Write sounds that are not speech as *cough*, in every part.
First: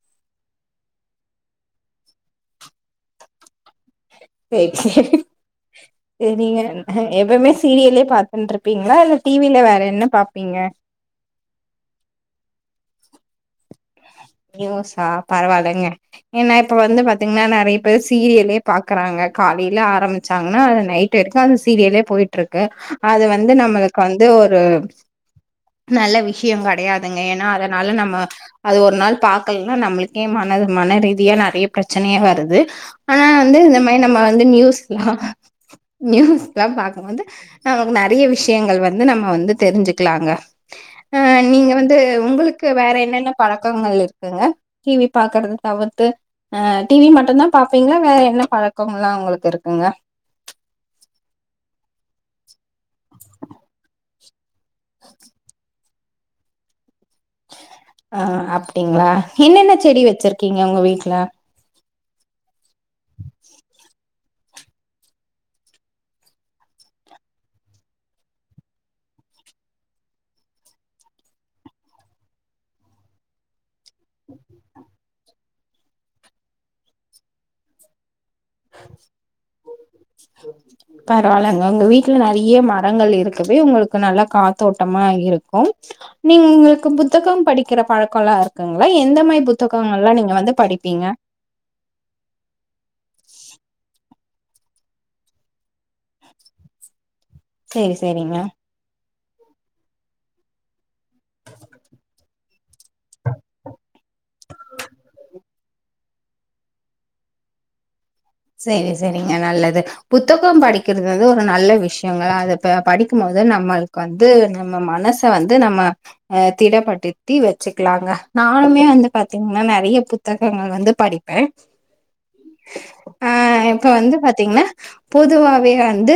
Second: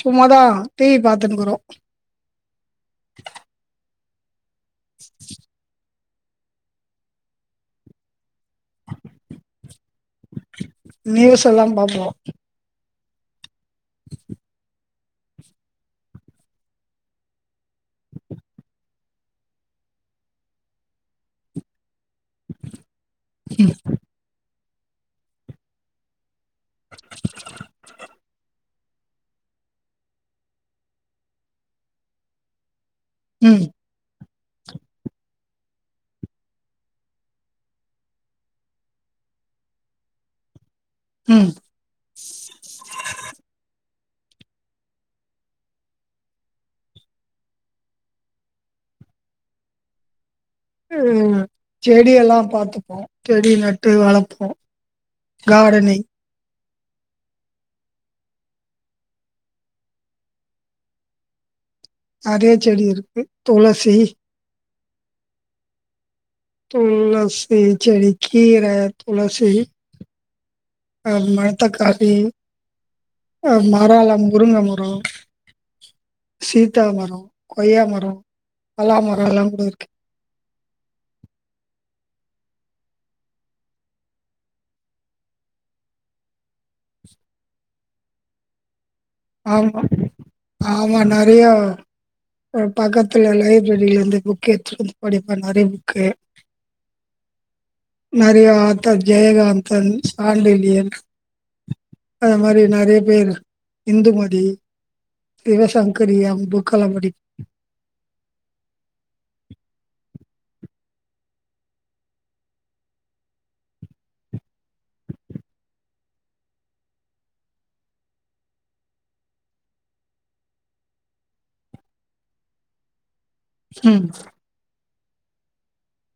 சும்மாதான் டிவி பார்த்தனுங்கறோம் சரிக்கு *inaudible* சரிங்க எப்பவுமே சீரியலே பார்த்த பிருப்பீங்களா இல்ல டிவில வேற என்ன பாப்பீங்க எல்லாம் பாப்போம் *inaudible* யோசா பரவாயில்லைங்க ஏன்னா இப்ப வந்து பாத்தீங்கன்னா நிறைய பேர் சீரியலே பாக்குறாங்க காலையில ஆரம்பிச்சாங்கன்னா அது நைட் வரைக்கும் அந்த சீரியலே போயிட்டு ட்ருக்கு அது வந்து நம்மளுக்கு வந்து ஒரு நல்லெ வி ஷியம் கெடையாதுங்க ஏனா அதனால நம்ம அது ஒரு நாள் பாக்கலன்னா நம்ளுக்கே மனது மன ரீதியா நெறைய பிரச்சனையா வருது ஆனா வந்து ம் இந்த மாரி நம்ம வந்து நியூஸ்லா நியூஸ்லாம் பாக்கும் போது நமக்கு நெறைய விஷ்யங்கள் வந்து நம்ம வந்து தெரிஞ்சுக்லாங்க அஹ் ம் நீங்க வந்து உங்ளுக்கு வேற என்னென்ன பழக்கங்கள் இருக் குங்க டிவி பாக்குறத தவிர்த்து அஹ் டிவி மட்டும்தான் பாப்பீங்கள வேற என்ன பழக்கங்லாம் உங்ளுக்கு இருக்குங்க உஹம் செடிய எல்லாம் பாத்துப்போம் செடி நட்டு வளப்போம் கார்டென்னிங் அஹ் அப்டிங்களா என்னென்ன செடி வச்சிருக்கிங்க உங்க வீட்லெ நெறைய செடி இருக்கு துளசி துளசி செடி கீரை துளசி அஹ் மனத்தக்காளி அஹ் மரோல்லாம் முருங்க மரம் சீத்தா மரம் கொய்யா மரம் அல்லாம் மரமு ல்லாம் கூட இருக் பரவாயில்லங்க உங்க வீட்ல நெறைய மரங்கள் இருக்குவே உங்ளுக்கு நல்ல காத்தோட்டமா இருக்கும் நீங் உங்ளுக்கு புத்தகம் படிக்கிற பழக்கல்லாம் இருக்குங் ஆமா ஆமா படிப்பீங்க? நெறையா பக்கத்துல லைப்ரரில இருந்து புக் கெடுத்து வந்து படிப்பன் நெறைய புக் க்கு சேரி சேரிங்க. நெறைய ஆத்தர் ஜெயகாந்தன் சாண்டிலியன் அது மாரி நெறைய பேர் சிவசங்கரி அம்புக்குல படிப் செரி செரிங்க நல்லது புத்தகம் படிக்கிறது ந்து ஒரு நல்ல விஷ்யங்கள் அத படிக்கும்போது நம்ளுக்கு வந்து நம்ம மனச வந்து நம்ம அஹ் திடப்படுத்தி வச்சுக்லாங்க நானுமே வந்து பாத்திங்கனா நெறைய புத்தகங்கள் வந்து படிப்பேன் ஆஹ் இப்ப ம், வந்து பாத்திங்கனா பொதுவாவே வந்து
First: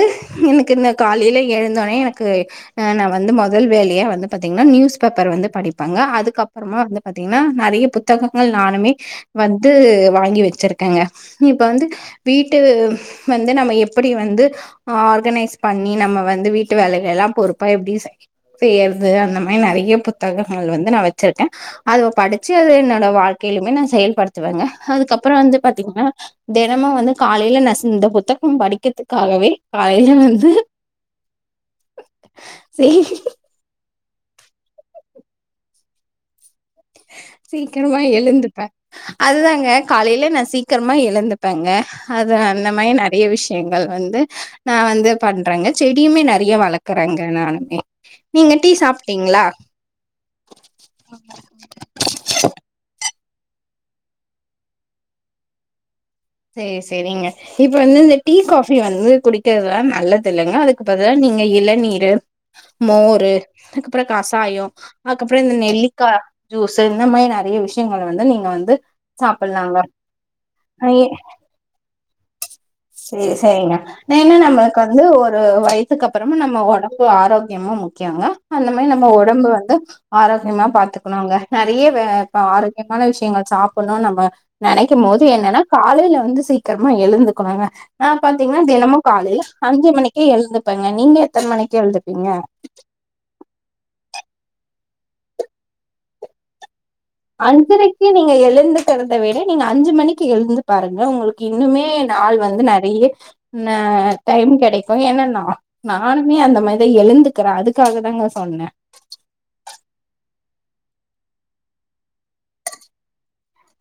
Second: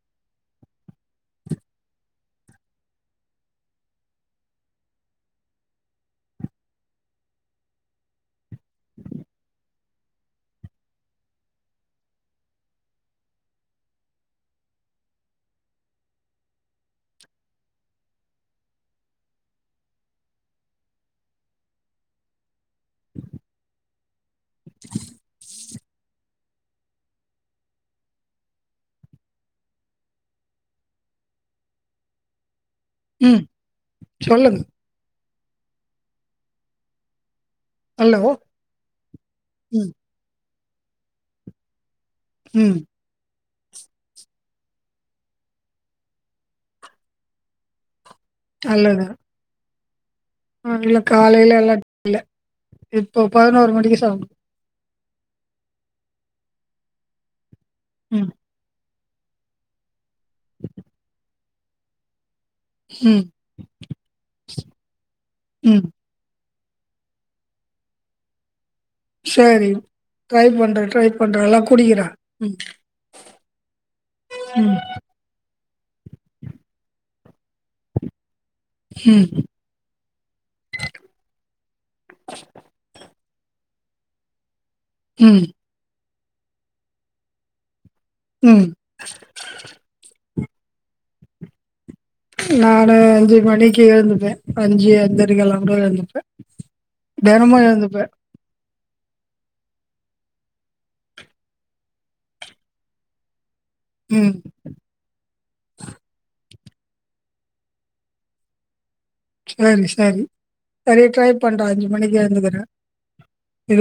என்க்கு இந்த காலையில எழுந்தோனே எனக்கு ஹ நான் வந்து மொதல் வேலையா வந்து பாத்திங்கனா நியூஸ் பேப்பர் வந்து படிப்பாங்க அதுக்கப்பறமா வந்து பாத்திங்கனா நெறைய புத்தகங்கள் நானுமே வந்து வாங்கி வச்சிருக்கேங்க இப்போ வந்து வீட்டு வந்து நம்ம எப்டி வந்து ஹ ஆர்கனைஸ் பண்ணி நம்ம வந்து வீட்டு வேலைகள் எல்லாம் பொறுப்பா எப்டி செய் செய்யறது அந்த மாதுரி நெறைய புத்தகங்கள் வந்து நான் வச்சிருக்கேன் அத படிச்சு அத என்னோட வாழ்க்கையிலுமே நான் செயல்படுத் த்துவாங்க அதுக்கப்புறம் வந்து பாத்திங்னா தே னுமு வந்து காலையில நா ஸ் இந்த புத்தகம் படிக்கிறதுக்காகவே காலையில வந்து செரி ம். சொல்லுங்க சீக்கிரமா ஹலோ. எழுந்துப்பேன் அதுதாங்க ம், காலையில நான் சீக் க்கிரமா எழுந்துப்பேங்க அது அந்த ம். மாரி நெறைய விஷ் யங்கள் வந்து நான் வந்து பண்றேங்க செடியுமே நெறைய வளக்குறேங்க நானுமே நீங்க டீ சாப்பிட்டீங்களா அம் இல்ல காலைல *unintelligible* ஒரு பதினொரு மணிக்கு சாப்ட சரி சரிங்க இப்ப வந்து இந்த ம், டீ காபி வந்து குடிக்கிறதுலா நல்லது இல்லைங்க அதுக்கு பதிலா நீங்க இளநீர் ம், மோரு அதுக்கப்புறம் கசாயம் அதுக்கப்புறம் இந்த ம். நெல்லிக்காய் ஜூஸ் இந்த மாதிரி நிறைய விஷயங்கள் வந்து நீங்க வந்து சரி சாப்பிட்லாங்க ட்ரை பண்றன் ட்ரை பண்ற எல்லா குடிகிறா ம் சரி சரிங்க என்ன்ன ம், நம்மளுக்கு வந்து ஒரு வயச இதுக்கப்புறமா நம்ம உடம்பு ஆரோக்கியமும் முக்கியங்க அந்த மாதிரி நம்ம ம், உடம்பு வந்து ஆரோக்கியமா பாத்துக்கணும்ங்க நிறைய ஆரோக்கியமான விஷயங்கள் சாப்ப ன்னு நம்ம நினைக்கும் போது ம், என்னன்னா காலையில வந்து சீக்கிரமா எழுந்துக்குணு ங்க ஆ பாத்தீங்கன்னா ம். தினமும் காலையில் அஞ்சு மணிக்கே எழு இருப்பங்க நீங்க எத்தனை மணிக்கு எழுது நான்னு அஞ்சு மணிக்கு எழுந்துப்பேன் அஞ்சு அஞ்சரி கலாம் கூட எல்ந்துப்ப அஞ்சறைக்கு நீங்க எழுந்துட்டுறத விட நீங்க அஞ்சு மணிக்கு எழுந்து பாருங்க உங்களுக்கு இன்னுமே நாள் வந்து நெறைய ஆ ம். டைம் கெடைக்கும் ஏனன்னா நானுமே அந்த மாரி இத எழுந்துக்கிறே அதுக்காக தாங்க சொன்னே செரி செரி செரி ட்ரை பண்றே அஞ்சு மணிக்கு எந்துக்கறே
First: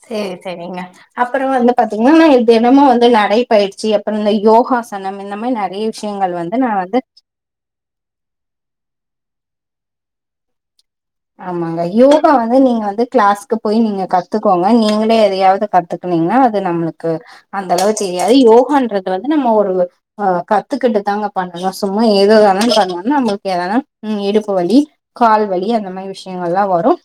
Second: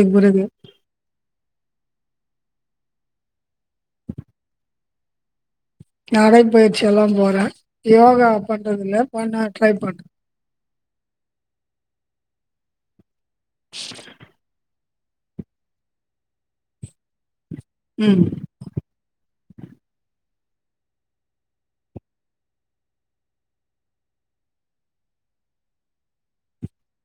செரி செரிங்க அப்புறோ வந்து பாத்தீங்கன்னா ந தினமும் வந்து நடைபயிற்சி அப்பறோ இந்த யோகாசனம் இந்த மாரி நே நடைப்பயிற்சி எல்லாம் போறே யோகா பண்றதுல பண்ண ட்ரை பண்ற ஆமாங்க யோகா வந்து நீங்க வந்து கிளாஸ்க்கு போய் நீங்க கத்துக்கோங்க நீங்க எதையாவது கத்துக்கனீங்கன்னா அது நம்மளுக்கு அந்த அளவு ம். தெரியாது யோகன்றது வந்து நம்ம ஒரு அஹ் கத்துக்கிட்டு தாங்க பண்ணணு சும்மா ஏதோதான பண்ணும்னா நம்மளுக்கு எதானா இடுப்பு வலி கால் வலி இந்த மாரி விஷயங்கள் எலாம் வரும்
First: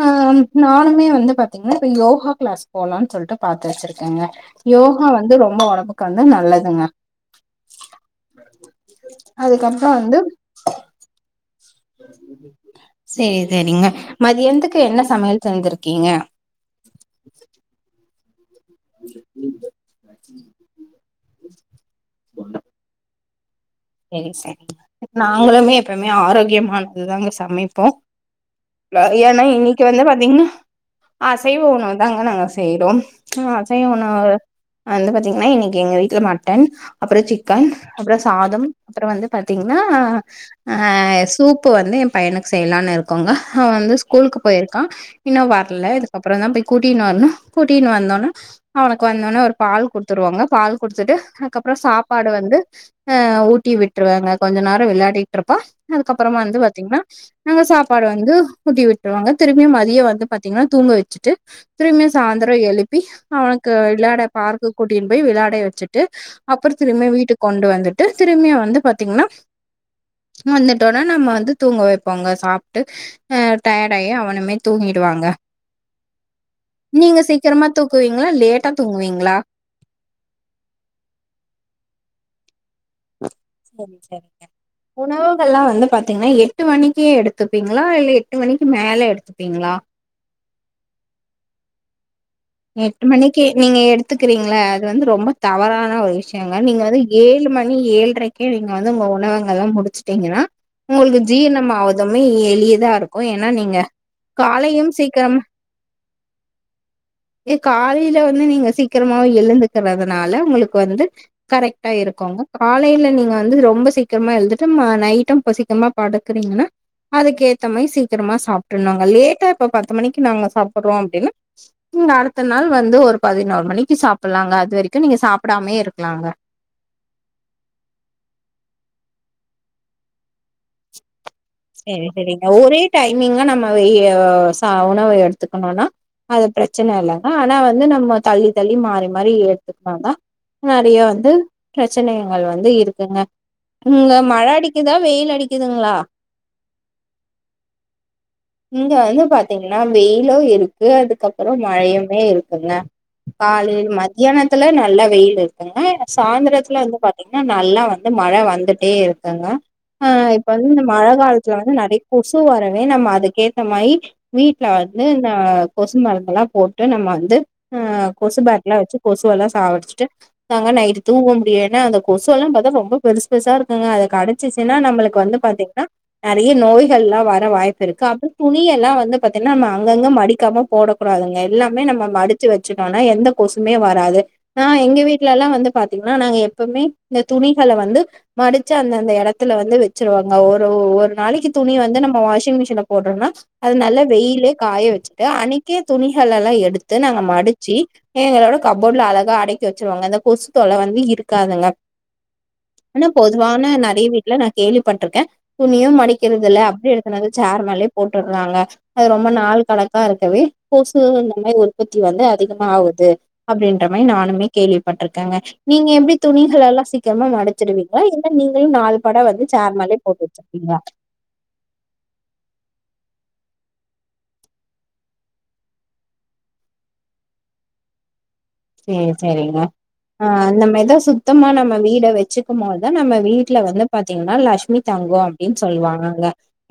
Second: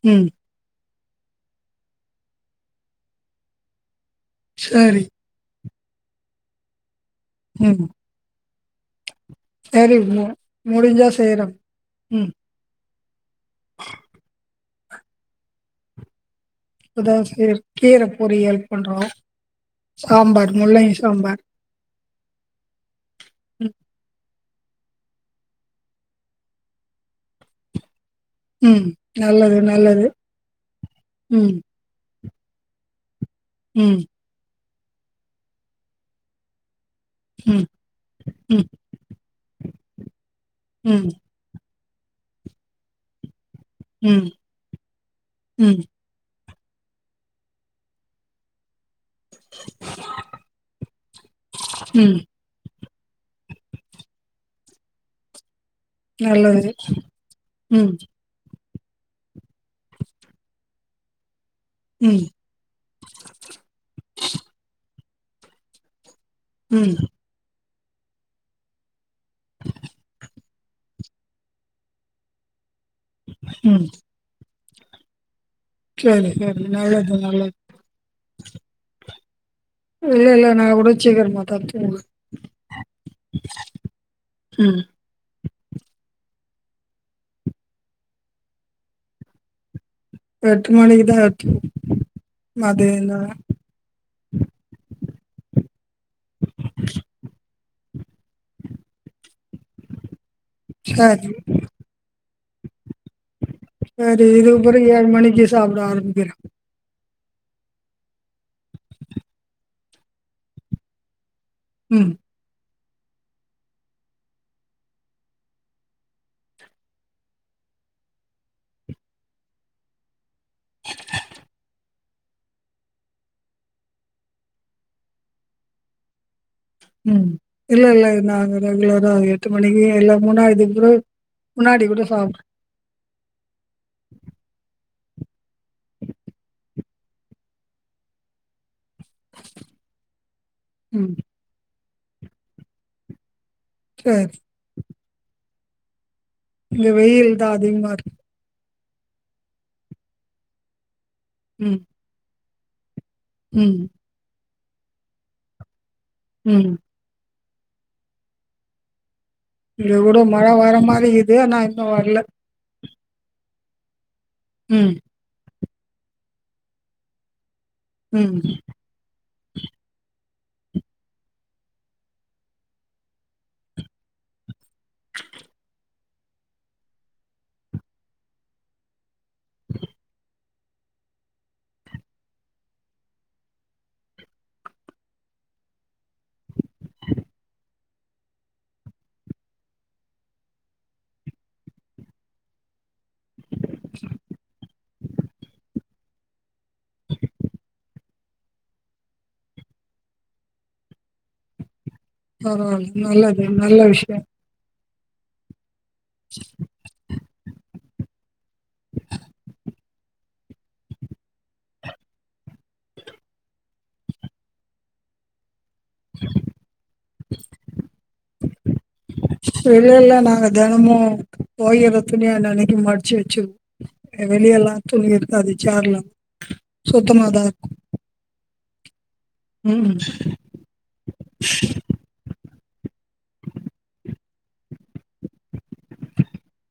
ஆ ம். நானு மே வந்து பாத்தீங்கன்னா இப்ப யோகா கிளாஸ் போலான்னு சொல்ட்டு பாத்து வச்சிருக்கேன் இருக்கங்க சரி. யோகா வந்து ரொம்ப ஒடம்பு உக்காந்த நல்லதுங்க ம் அதுக்கப்புறோ செரி வந்து மு முடிஞ்சா செய்றோ *inaudible* செரி செரிங்க மதியன்ந்துக்கு க்கு என்ன சமையல் செஞ்சிருக்கீங்க பொறியியல் பண்றோ சாம்பார் முள்ளங்கி சாம்பார் தொன்னா ம் செரி செரிங்க நாங்களுமே எப்பவுமே ஆரோக்கியமானது தாங்க சமைப்போம் ம். ஏன்னா நல்லது, இன்னைக்கு வந்து நல்லது. பாத்தீங்கன்னா ம். அசைவ உணவு தாங்க ஆனா செய்றோ ஆ அசைவ ம். உணவுகள் வந்து பாத்தீங்கன்னா இன்னைக்கு எங்க வீட்ல மட்டன் அப்புறோ ம். சிக்கன் அப்புறோ சாதம் ம். அப்புறோ வந்து பாத்தீங்கன்னா ம். அஹ் சூப் கீழ வந்து எ பையனுக்கு செய்யலான் இருக்கோங்க அவ வந்து ம். ஸ்கூலுக்கு போயிருக்கா இன்னு ம். வர்ல இதுக்கப்றந்தா போய் கூட்டின்னு வர்ணு கூட்டின்னு வந்தோனா அவனுக் கு வந்தோனே ஒரு பால் குடுத்துருவேங்க பால் குடிச்சுட்டு அதுக்கப்ற ம். சாப்பாடு வந்து ஆஹ் உப் ட்டி விட்ருவேங்க கொஞ்ச நேர வெளயாடிட்ருப்பா அதுக்கப்பறமா வந்து நல்லது. பாத்தீங்னா நாங்க ம். சாப்பாடு வந்து ஊட்டி விட்ருவாங்க திருப்பியும் மதிய வந்து பாத்தீங்கனா தூங்க வச்சுட்டு திரும்பியு ம். சாய்ந்தர எழுப்பி அவனுக்கு விளாட பார்க்க்கு கூட் டின் போய் விளாட வச்சிட்டு அப்ற ம். திரும்ப வீட்டுக்கு கொண்டு வந்து டஸ் திறமையா வந்தா பாத் திங்ளா உம் வந்துட் இப்பதா நம்ம வந்து தூங்க வைப்பாங்க சாப்ட் ட்டு நாங்க ம். டயர்ட்டாயி அவன மாரி தூங்கிடுவாங்க சரி, சரி. நல்லது, நீங்க நல்லது. சீக்கிரமா தூக்குவீங்ளா லேட்டா தூங்குவீங்ளா இல்ல இல்ல நா கூட சீக்கரமாதா தூங்குவே செரி செரிங்க ம். உணவு இப்ப எல்லா வந்து பாத்தீங்னா எட்டு மணிக்கே எடுத்துப்பீங்களா இல்ல எட்டு மணிக்கு மேல எடுத்துப்பீங்களா எட்டு மணிக்குதா எடுத்துக் எட்டு மணிக்கு நீங்க எடுத்துக்றீங்ள அது வந்து ரொம்ப தவறான ஒரு விஷ்யங்க நீங்க வந்து ஏழு மணி ஏழ்ரைக்கே நீங்க வந்து உங்க உணவங்கள்லா முடிச்சுட்டீங்கனா உங்களுக்கு சரி ஜீர்ணம் ஆவதுமே எளிதா இருக் சேரி இனிமே தோழி ஏழு மணிக்கு சாப்ட ஆரம்பிக்கிறே ஏ காலையில வந்து நீங்க சீக்கிரமாவே எழுந்துக்கறதுனால உங்களுக்கு வந்து கரெக்ட்டா ம் இருக்குங்க காலைல நீங்க வந்து ரொம்ப சீக்கிரமா எழுந்துட்டு ந நைட்டும் இப்ப சீக்கிரமா படுக்கறீங்கனா அதுக்கேத்த மாரி சீக்கிரமா சாப்ட்றனுங்க லேட்டா இப்ப பத்து மணிக்கு நாங்க சாப்பிட்றோ அப்டினா நீங்க அடுத்த நாள் வந்து ஒரு பதினோரு மணிக்கு சாப்பிட்லாங்க அது வரைக்கு நீங்க சாப்டாமே இருக்கலாங்க உம் இல்ல இல்ல இனி நாங்க ரெகுலரா எட்டு மணிக்கே எல்லாம் முன்னாடி கிடுகிடு முன்னாடி கூட செரி சாப்ட் செரிங்க ஒரே டைமிங்கா நம்ம எ ஆஹ் சா உணவு எடுத்துக்கணுனா அது பிரச்சன இல்லங்க ஆனா வந்து நம்ம தள்ளி தள்ளி மே ந்த மாரி ஒர்க்கு எடுத்துக்கனாதா நெறைய ம் வந்து பிரச்சனைகள் வந்து இருக்குங்க அங்க சரி மழ அடிக்குதா வெயில் அடிக் க்குதுங்களா இங்க வெயில் தான் அதிக மா இருக்கு இங்க வந்து பாத்தீங்கன்னா வெயிலும் இருக்கு அதுக்கு அதுக்கப்புறம் ம் மழையுமே இருக்கும் சொன *unintelligible* ம் காலையில் மத்தியான த்துல நல்லா வெயில் இருக்குங்க ம் சாயந்திரத்துல வந்து பாத்தீங்கா நல்லா வந்து மழை வந்துட்டே இருக்கும் ங்க இங்கே கூட ஆஹ் இப்ப மழை வந்து வர இந்த மாதிரி மழை இது காலத்துல ஆனால் வந்து இன்னும் நிறைய வரல கொசு வரவே நம்ம அதுக்கு மயி வீட்டு்ல ம் வந்து ந கொசு மருந்தெல்லாம் போட்டு நம்ம வந்து ஆஹ் ம் கொசுபடி எல்லாம் வச்சு கொசுவெல்லாம் சாவடிச்சுட்டு நாங்க நைட்டு தூக முடியும்ன்னா அந்த கொசு எல்லாம் பார்த்தா ரொம்ப பெருச பெருசா இருக்குங்க அதை கடைச்சி ஏன்னா நம்மளுக்கு வந்து பாத்தீங்கன்னா நிறைய நோய்கள் எல்லாம் வர வாய்ப்பு இருக்கு அ அப்புறம் துணிய எல்லாம் வந்து பா்த்தீங்கன்னா நம்ம அங்கங்க மடிக்காம போடக்கூடாதுங்க எல்லாமே நம்ம மடிச்சு வச்சுட்டோனா எந்த கொசுமே வராது ஆஹ எங்க வீடல எல்லாம் வந்து பாார்த்தீங்கன்னா நாங்க எப்பவுமே இந்த துணிகளை வந்து மாடுச்சி அந்தந்த இடத்துல வந்து வச்சிருவோங்க ஒரு ஒரு நாளைக்கு துணி வந்து நம்ம வாஷிங் மிஷின்ல போடுறோம்னா அது நல்லா வெயில காய வச்சுட்டு அன்றனைக்கே துணிகள்ள எல்லாம் எடுத்து எடுத்து நாங்க மடிச்சு எங்களோட கப்போர்ட்ல அழகா அடைக்கி வச்சுருவாங்க அந்த கொசு தொலை வந்து இருக்காதுங்க பரவாயில்ல ஆனா நல்லது பொதுவானா நல்ல நிறைய விஷயம் வீட்டுல நான் கேள்வி பட்ருக்கான் துணியும் மடிக்கிறதுதல்ல அப்படி எடுத்துனு வந்து ச்சர் மலே போட்டுட ளங்க அது ரொம்ப நாள் கல அக்கா இருக்கவே கொசு நமை உற்பத்தி வந்து அதிகமா ஆகுது அப்படின்ற மாரி நானுமே கேள்விப்பட்டிருக்கேங்க நீங்க எப்படி துணிகள எல்லாம் சீக்கிரமா மடைச்சடுவீங்களா இல்ல நீங்களும் நால் பட வந்து சேர்மலே வெளியில போட்டு நாங்கள் வச்சிருப்பீங்களா தினமும் போகிற துணி அன்னைக்கு மடிச்சு வச்சு வெளிய எல்லாம் துணி இருக்காது சேர்லாம் சுத்தமாதான் இருக்கும் சேப் சரிங்களா ம் ஆஹ் நம்ம ஏத சுத்தமா நம்ம வீட வச்சுக்கும்போதுதான் நம்ம வீட்டுல வந்து பாத்தீங்க அன்னால லட்சுமி தங்கம் அப்படின்னு சொல்லுவாங்கங்க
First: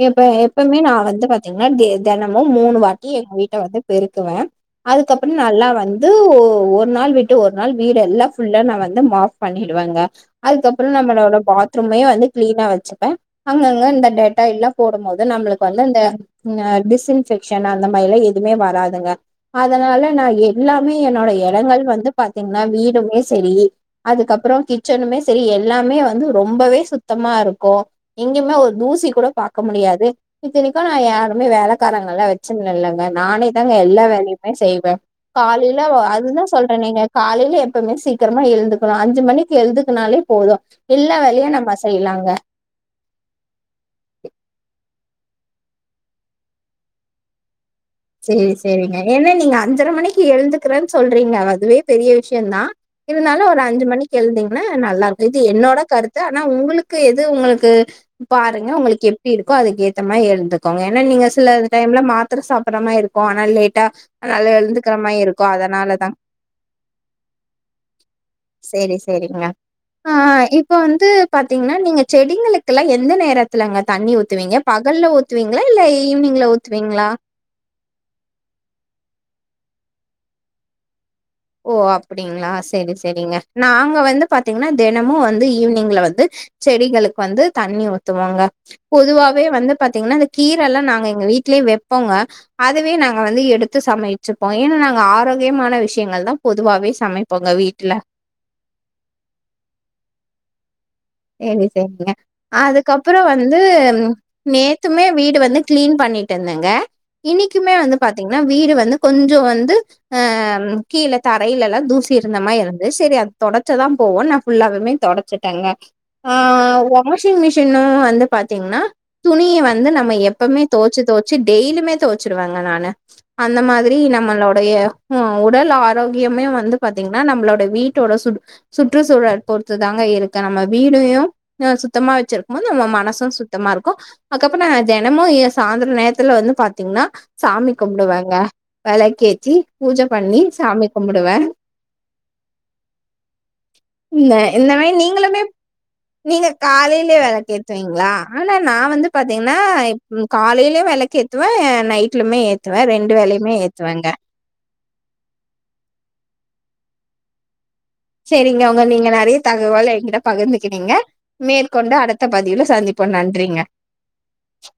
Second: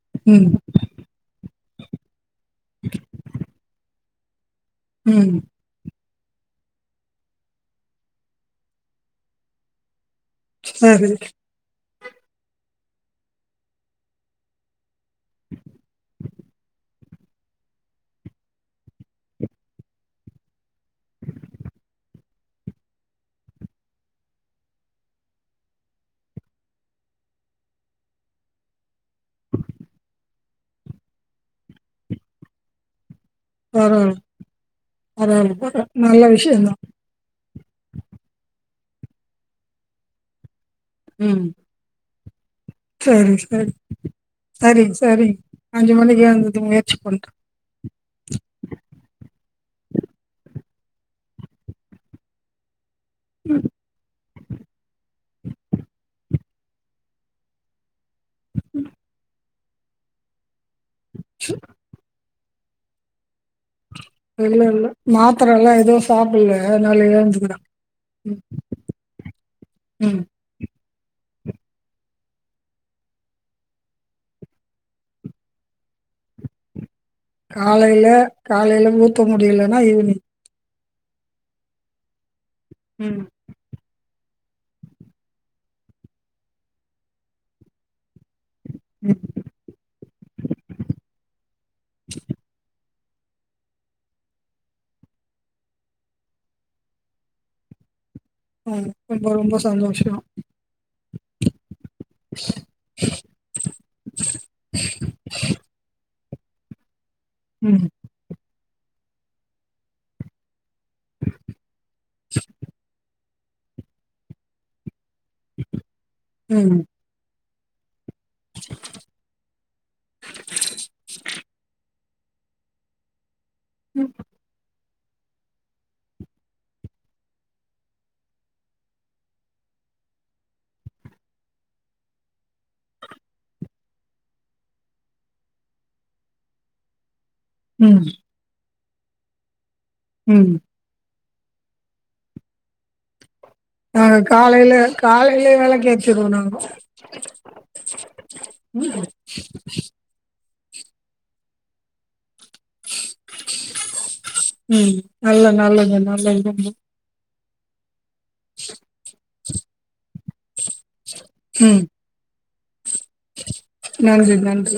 எப்ப ம். எப்பமே நான் வந்து பாத் எங்னாதே இதான மு மூணு வாட்டி எங் வீட்ட வந்து பெரு குவ அதுக்கப்புறு ம். நல்லா வந் து ஒ ஒர் நாள் விட்டு ஒரு நாள் வீடு எல்லா ஃபுல்லா நா வந்து மாஃப் பண்ணிடுவாங்க அதுக்கப்புற சரி. நம்மளோட பாத் த்ருமையே வந்து க்ளீனா வச்சப்ப அங்கங்க இந்த டேட்டாயில்லா போடும்மோது நம்மளுக்கு வந்து அ டிஸ் இன்பெக்ஷன் அந்த மாரிலா எதுவுமே வராதுங்க அதனால நா எல்லாமே என்னோட அதுனால வந்து பா்த்தீங்கன்னா வீடுமே சரி அதுக்கப்புறோ கிச்சனுமே சரி எல்லாமே வந்து ரொம்பவே சுத்தமா இருக்கு எங்யுமே ஒரு தூசி கூட பாகக்க முடியாது இத்தனிக்கு நா யாருமே வேலைக்காரங்களல்லா வச்சின்ல இல்லங்க நானே தாங்க எல்லா பரவால்ல, வேல்யுமே செய்வ பரவால்ல, காலைல பரவால்ல. நல்ல அதுதா விஷயம் சொல்ற தான். நீங்க காலையில எ பதுமே சீக்கரமா எழ்ந்துக்கணு அஞ்சி மணிக்கி எழ்துக்குனாலே போது எல்லா வேலையு நம்ம செய்லாங்க சேரி சேரி சரி சரி அஞ்சி மணிக்கு எழ்ந்தது முயற்சி பண்ற ர மணிக்கி எழுந்துக்குறன் சொல்றீங்க அதுவே பெரிய விஷ்யந்தா இருந்தாலு ஒரு அஞ்சி மணிக்கி எழ்ந்தீங்கன்னா நல்லா இருக் இது என்னோட கருத்து னா உங்களுக்கு எது உங்களுக்கு பாருங்க உங்களுக்கு எப்டி இரு க்கோ அதுக்கேத்தமாயி எழுந்துக் கோங்க ஏன்னா நீங்க சில டைம்ல மாத் த்ர சாப் பர்றாமாய் இருக்கு அ அ லேட்டா அதனால இல்ல, இல்ல. எழுந்துக்குற மாறி இருக்கு மாத்திரைலாம் எதுவும் அதனாலதா சாப்பிடல. அதனால எழுந்துக்கிறேன். ம். சேரி சேரிங்க அ ஆ ம். இப்ப வந் து பாத்தீங்கன்னா நீங்க செடிங்களுக்கெல்லா எந்த நேரத்துலங்க தண்ணி ஊத்துவீங்க பகல்ல ஊத்துவீங்ளா இல்ல ஈவினிங்ல ஊத்துவீங்ளா காலைல காலைல ஊத்த முடியலன்னா ஈவினிங் ஓ அப்டிங்ளா சேரி ம். சேரிங்க நாங்க வந்துப் பாத்தீங்னா தெனமு வந்து ஈவினிங்ல வந்து செடிகளுக்கு வந்து தண்ணி ஊத்துவோங்க ம். பொதுவாவே வந்து பாத்தீங்னா இந்த கீரல்லா நாங்க எங்க வீ ட்லே வெப்போங்க அதுவே நா ங்க வந்து எடுத்து சமைச்சுப்போ ஏன்னா நாங்க ஆரோக்கியமான விஷ் யங்கள்தா பொதுவாவே சமைப்போங்க வீட்ல ம் ரொம்போ ரொம்போ சந்தோஷோ ம் தெம்புல ஆ அதுக்கப்ரோ வந்து நேத்துமே வீடு வந்து கிளீன் பண்ணி டேன்னங்க இன்னீக்கிமே ம். வந்து பாத்தீங்னா வீடு வந்து கொஞ்சோ வந்து அஅ அம் கீழ தரையில்லலா தூஸ் சேர் நம்ம இருந்து சேரி ஆகு தொடச்சதாம் போனப் ஃபுல்லாவுமே தொடச்சிட்டங்க ஆ ம். வாஷிங் மிஷ் இன்னோ வந்தப் பாத்தீங்னா துணிய வந்து நம்ம எப்பவுமே தோச்சி தோச்சி டெய்லியுமே தோ ச் சிருவாங்க நானு அந்த மாதிரி ம். நம்மளுோடைய உ உடல் ஆரோக்கியமே வந்து பாார்த்தீங்கன்னா நம்மளோட வீட்டோட சு சுற்றுச்சூழல் பொறுத்து தாங்க இருக்கு நம்ம விடாயும் சுத்தமா வச்சிருக்கும் போது நம்ம மனசும் சுத்தமா இருக்கும் அதுக்கப்புறம் தினமும் சாயந்திர நேரத்துல வந்து பாத்தீங்கன்னா சாமி ம். கும்பிடுுவாங்க வெளகேதி பூஜை பண்ணி ம். சாமி கும்பிட்டு வேர ஆஹ காலையில காலையில நீங்க காலையிலயே வெளக் கேத்துவீங்களா ஆனா நான் வந்து பாத்தீங்கன்னா ப் காலையிலயே விளக்கு ஏத்துவே நைட்லுமே ஏ உம் நல்ல நல்லது நல்லது சரிங்க உங்க நீங்க நிறைய தகவலை எங்க்கிட்ட பகர்து இரு நீங்க ம். மேற்கொண்டு அடுத்த பதிவுல சந்திப்போம் நன்றிங்க நன்றி, நன்றி.